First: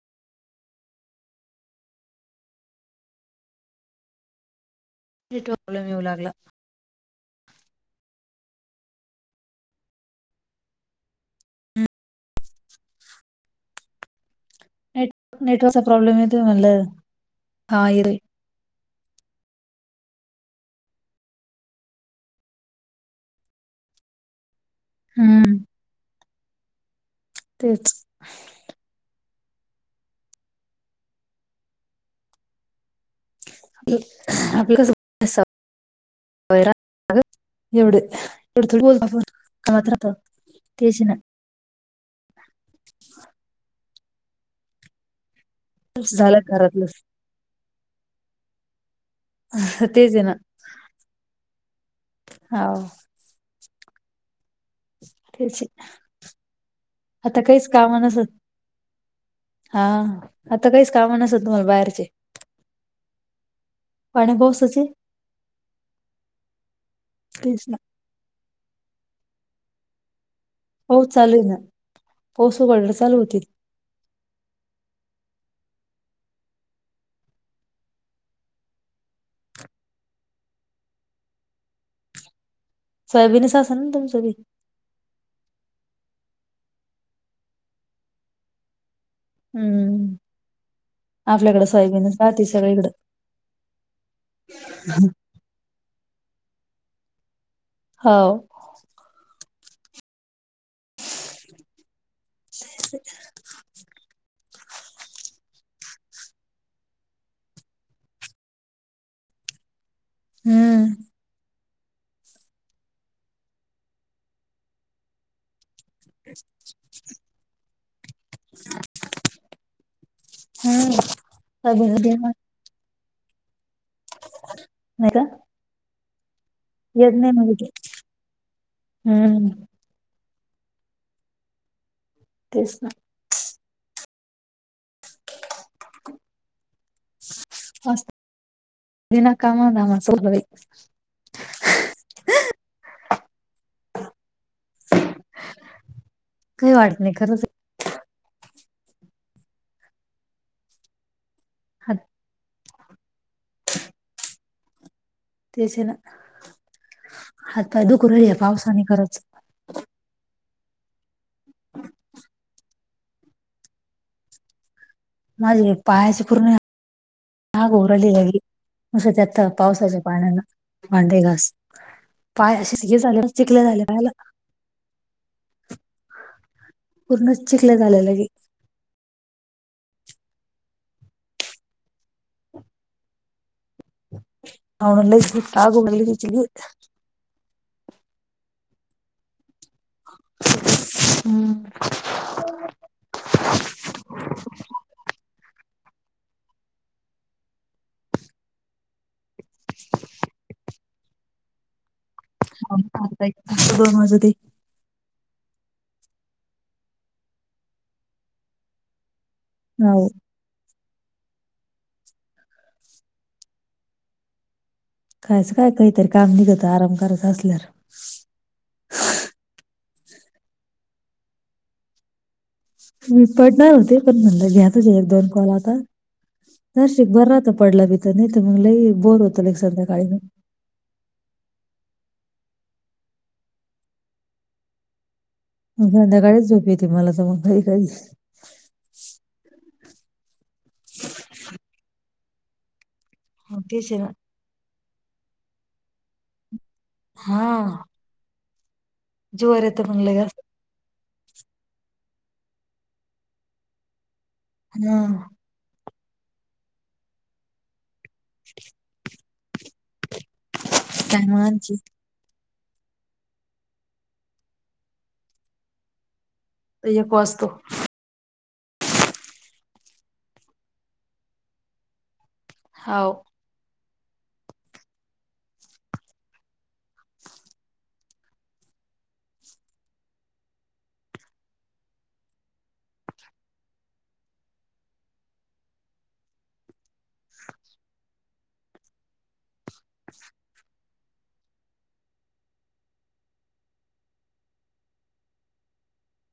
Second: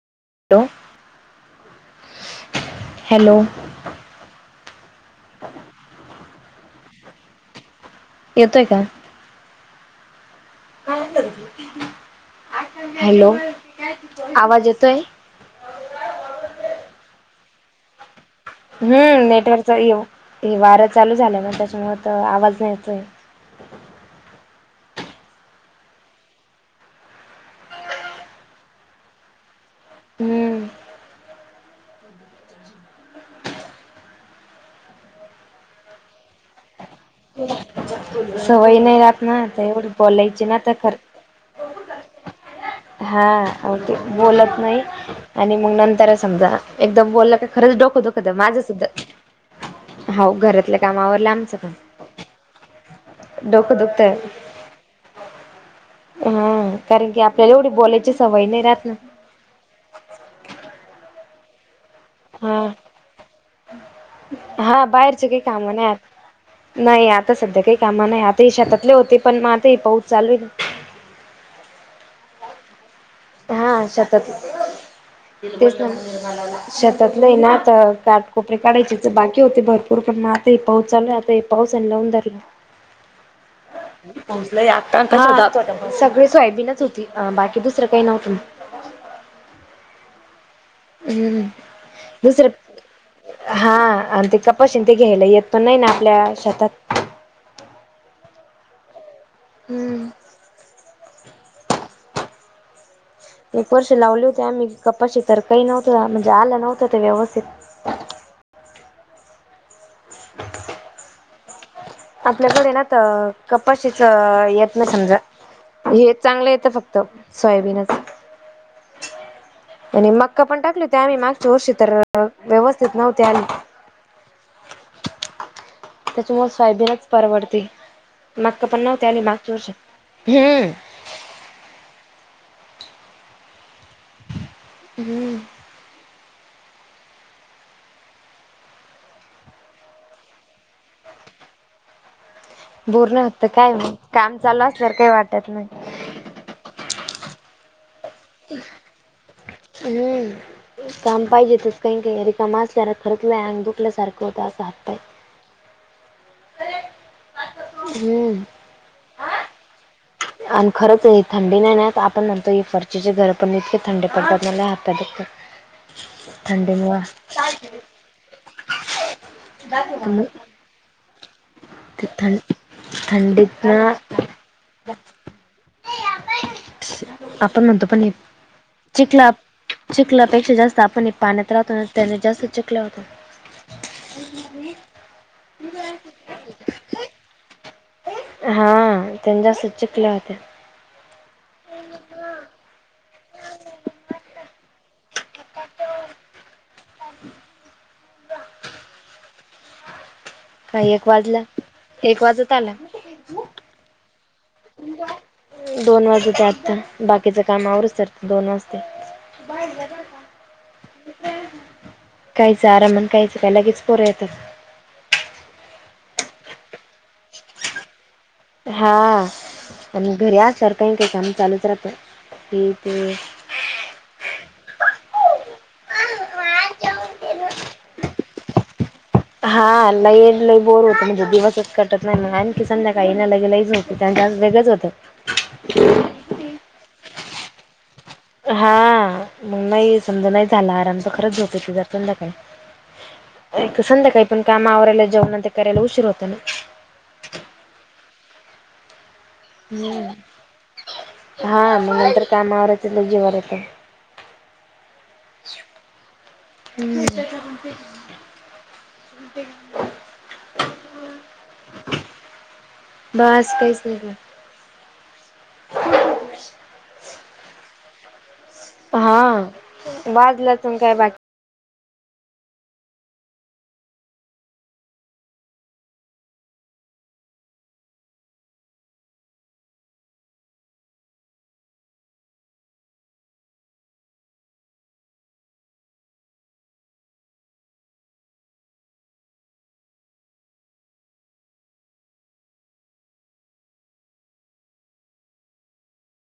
Hello. Hello problem येऊ लागला येतोय का काय करत होतीस हॅलो आवाज येतोय नेट नेटवर्कचा प्रॉब्लेम येतोय म्हणलं. हा येतोय हम नेटवर्क चाललो हे वार चालू झाल ना त्याच्यामुळ आवाज नाय येतोय हम तेच हम्म हॅलो [unintelligible] आपलं कस [unintelligible] वय राहत ना ग एवढं सवय [unintelligible] बोल नाही तू राहत बोल आवाज ना तर एवढी येतो बोलायची ना काय तर [unintelligible] खर काहीच येना हा ओके बोलत नाही आणि मग नंतर झालं समजा घरातलं एकदम बोललं का खरंच डोकं दुखत माझं सुद्धा तेच आहे हाव ना घरातल काम आवरल आमचं पण हाव डोक दुखतंय तेच आहे. हम कारण की आता आपल्याला काहीच एवढी काम बोलायची नसत सवय नाही राहत ना हा आता काहीच काम नसल तुम्हाला बाहेरचे हा पाण्या हा पावसाचे बाहेरचे काही काम नाही आता नाही आता सध्या तेच काही ना. काम नाही आता ते शेतातल होते पण म हे पाऊस चालूल हे पाऊस चालू आहे ना पाऊस उघडलं चालू होतील हा शेतात तेच म्हणलं मला [unintelligible] शेतातलं हाय ना आता काठकोपर काढायचे त बाकी होते भरपूर पण म आता हे पाऊस चालु हे आता हे पाऊसाला लाऊन जाती का? सोयाबीनच असेल ना तुमचं बी पाऊस लय आला. पण तो जात होता ना. सगळी सोयाबीनच होती. बाकी दुसरं काही नव्हतं. हम्म. हम्म आपल्याकडे सोयाबीनच राहते दुसरं सगळीकडं हा आणि ते कप बशीन ते घ्यायला येत. पण नाही ना आपल्या शेतात हो. हम्म. [unintelligible] एक वर्ष लावली होती. आम्ही कपाशी तर काही नव्हत म्हणजे आलं नव्हतं ते व्यवस्थित. हम्म. आपल्याकडे ना त कपाशीच येत नसल गं हे चांगलं येत फक्त, तर सोयाबीन असत. आणि मक्का पण टाकले ते हम्म आम्ही मागच्या वर्षी तर सोयाबीनच व्यवस्थित नव्हते आले. नाही का. तुम्हाला सोयाबीनच येत नाही म्हणजे परवडते. ते मक्का पण नव्हती आली हम्म मागच्या वर्षी. हम्म. तेच की, हम्म. [inaudible] असं बिना कामा धामाचे होय. बोर नव्हत. काय मग काम चालू असल्यावर काही वाटत नाही. काही वाटत नाही खरंच हम्म. काम पाहिजे. तेच हात काही काही रिकाम असल्यान खरच लय अंग दुखल्यासारखं होतं असं. हातपाय, तेच है ना. हात पाय दुखून राहिले या हम्म पावसाने खरच. आणि खरंच थंडी नाही ना. आपण म्हणतो फरशिचे घर पण इतके थंडी पडतात मला ह. माझे पायाची पूर्ण आग होऊन राहिली बाई. असं त्यात पावसाच्या पाण्यान भांडे घासुन. ते थं पाय असेच हे झाले चिकले झाले पायला. पण पूर्ण आपण चिखले म्हणतो पण, झाले लगे चिखला चिखलापेक्षा जास्त आपण पाण्यात राहतो. आणि त्याने जास्त चिखल्या होतो. हो. लयच आग होऊन राहीली त्याच्याने. हा त्यांन जास्त चिकल्या होत्या. हम्म. [unintelligible] [unintelligible] [unintelligible] काय एक वाजला एक वाज मग काम आहेत नुसत दोन वाजती. दोन वाजत ते आता. बाकीचं काम आवरुतसर दोन वाजते. बाहेरन हो जाता. काहीच आराम आण काहीचं कायत्या लगेच पोरं येतात. कायचं काय काहीतरी काम निघत आराम करायचं असल्यावर. हा आणि घरी आसल्यावर सारखं काही काम चालूच राहत्यात हे ते. मी पडणार होते पण म्हंटल घ्यातच एक -दोन कॉल होतात. दर्शिक भर राहत पडला तिथं नाही तर मगलं बोर होत. हा लई लय बोर होत म्हणजे दिवसच कटत नाही म आणखी संध्याकाळी ना लगे लईच झोप येत्या, वेगळंच होतं. संध्याकाळीच झोप येते मला तर मग काही काही हा मग नाही समजा नाही झाला आराम तर खरंच झोप येते संध्याकाळी. मग तेच आहे ना संध्याकाळी पण काम आवरायला जेवनं तेन करायला उशीर होतं ना. हा जीवावर येतं मग हम्म लई असं. हा मग नंतर काम आवरतली जीवावर येत. हा हम्म काय म्हनायची? बास काहीच [unintelligible] एक वाजतो. हा वाजल्या तुन हौ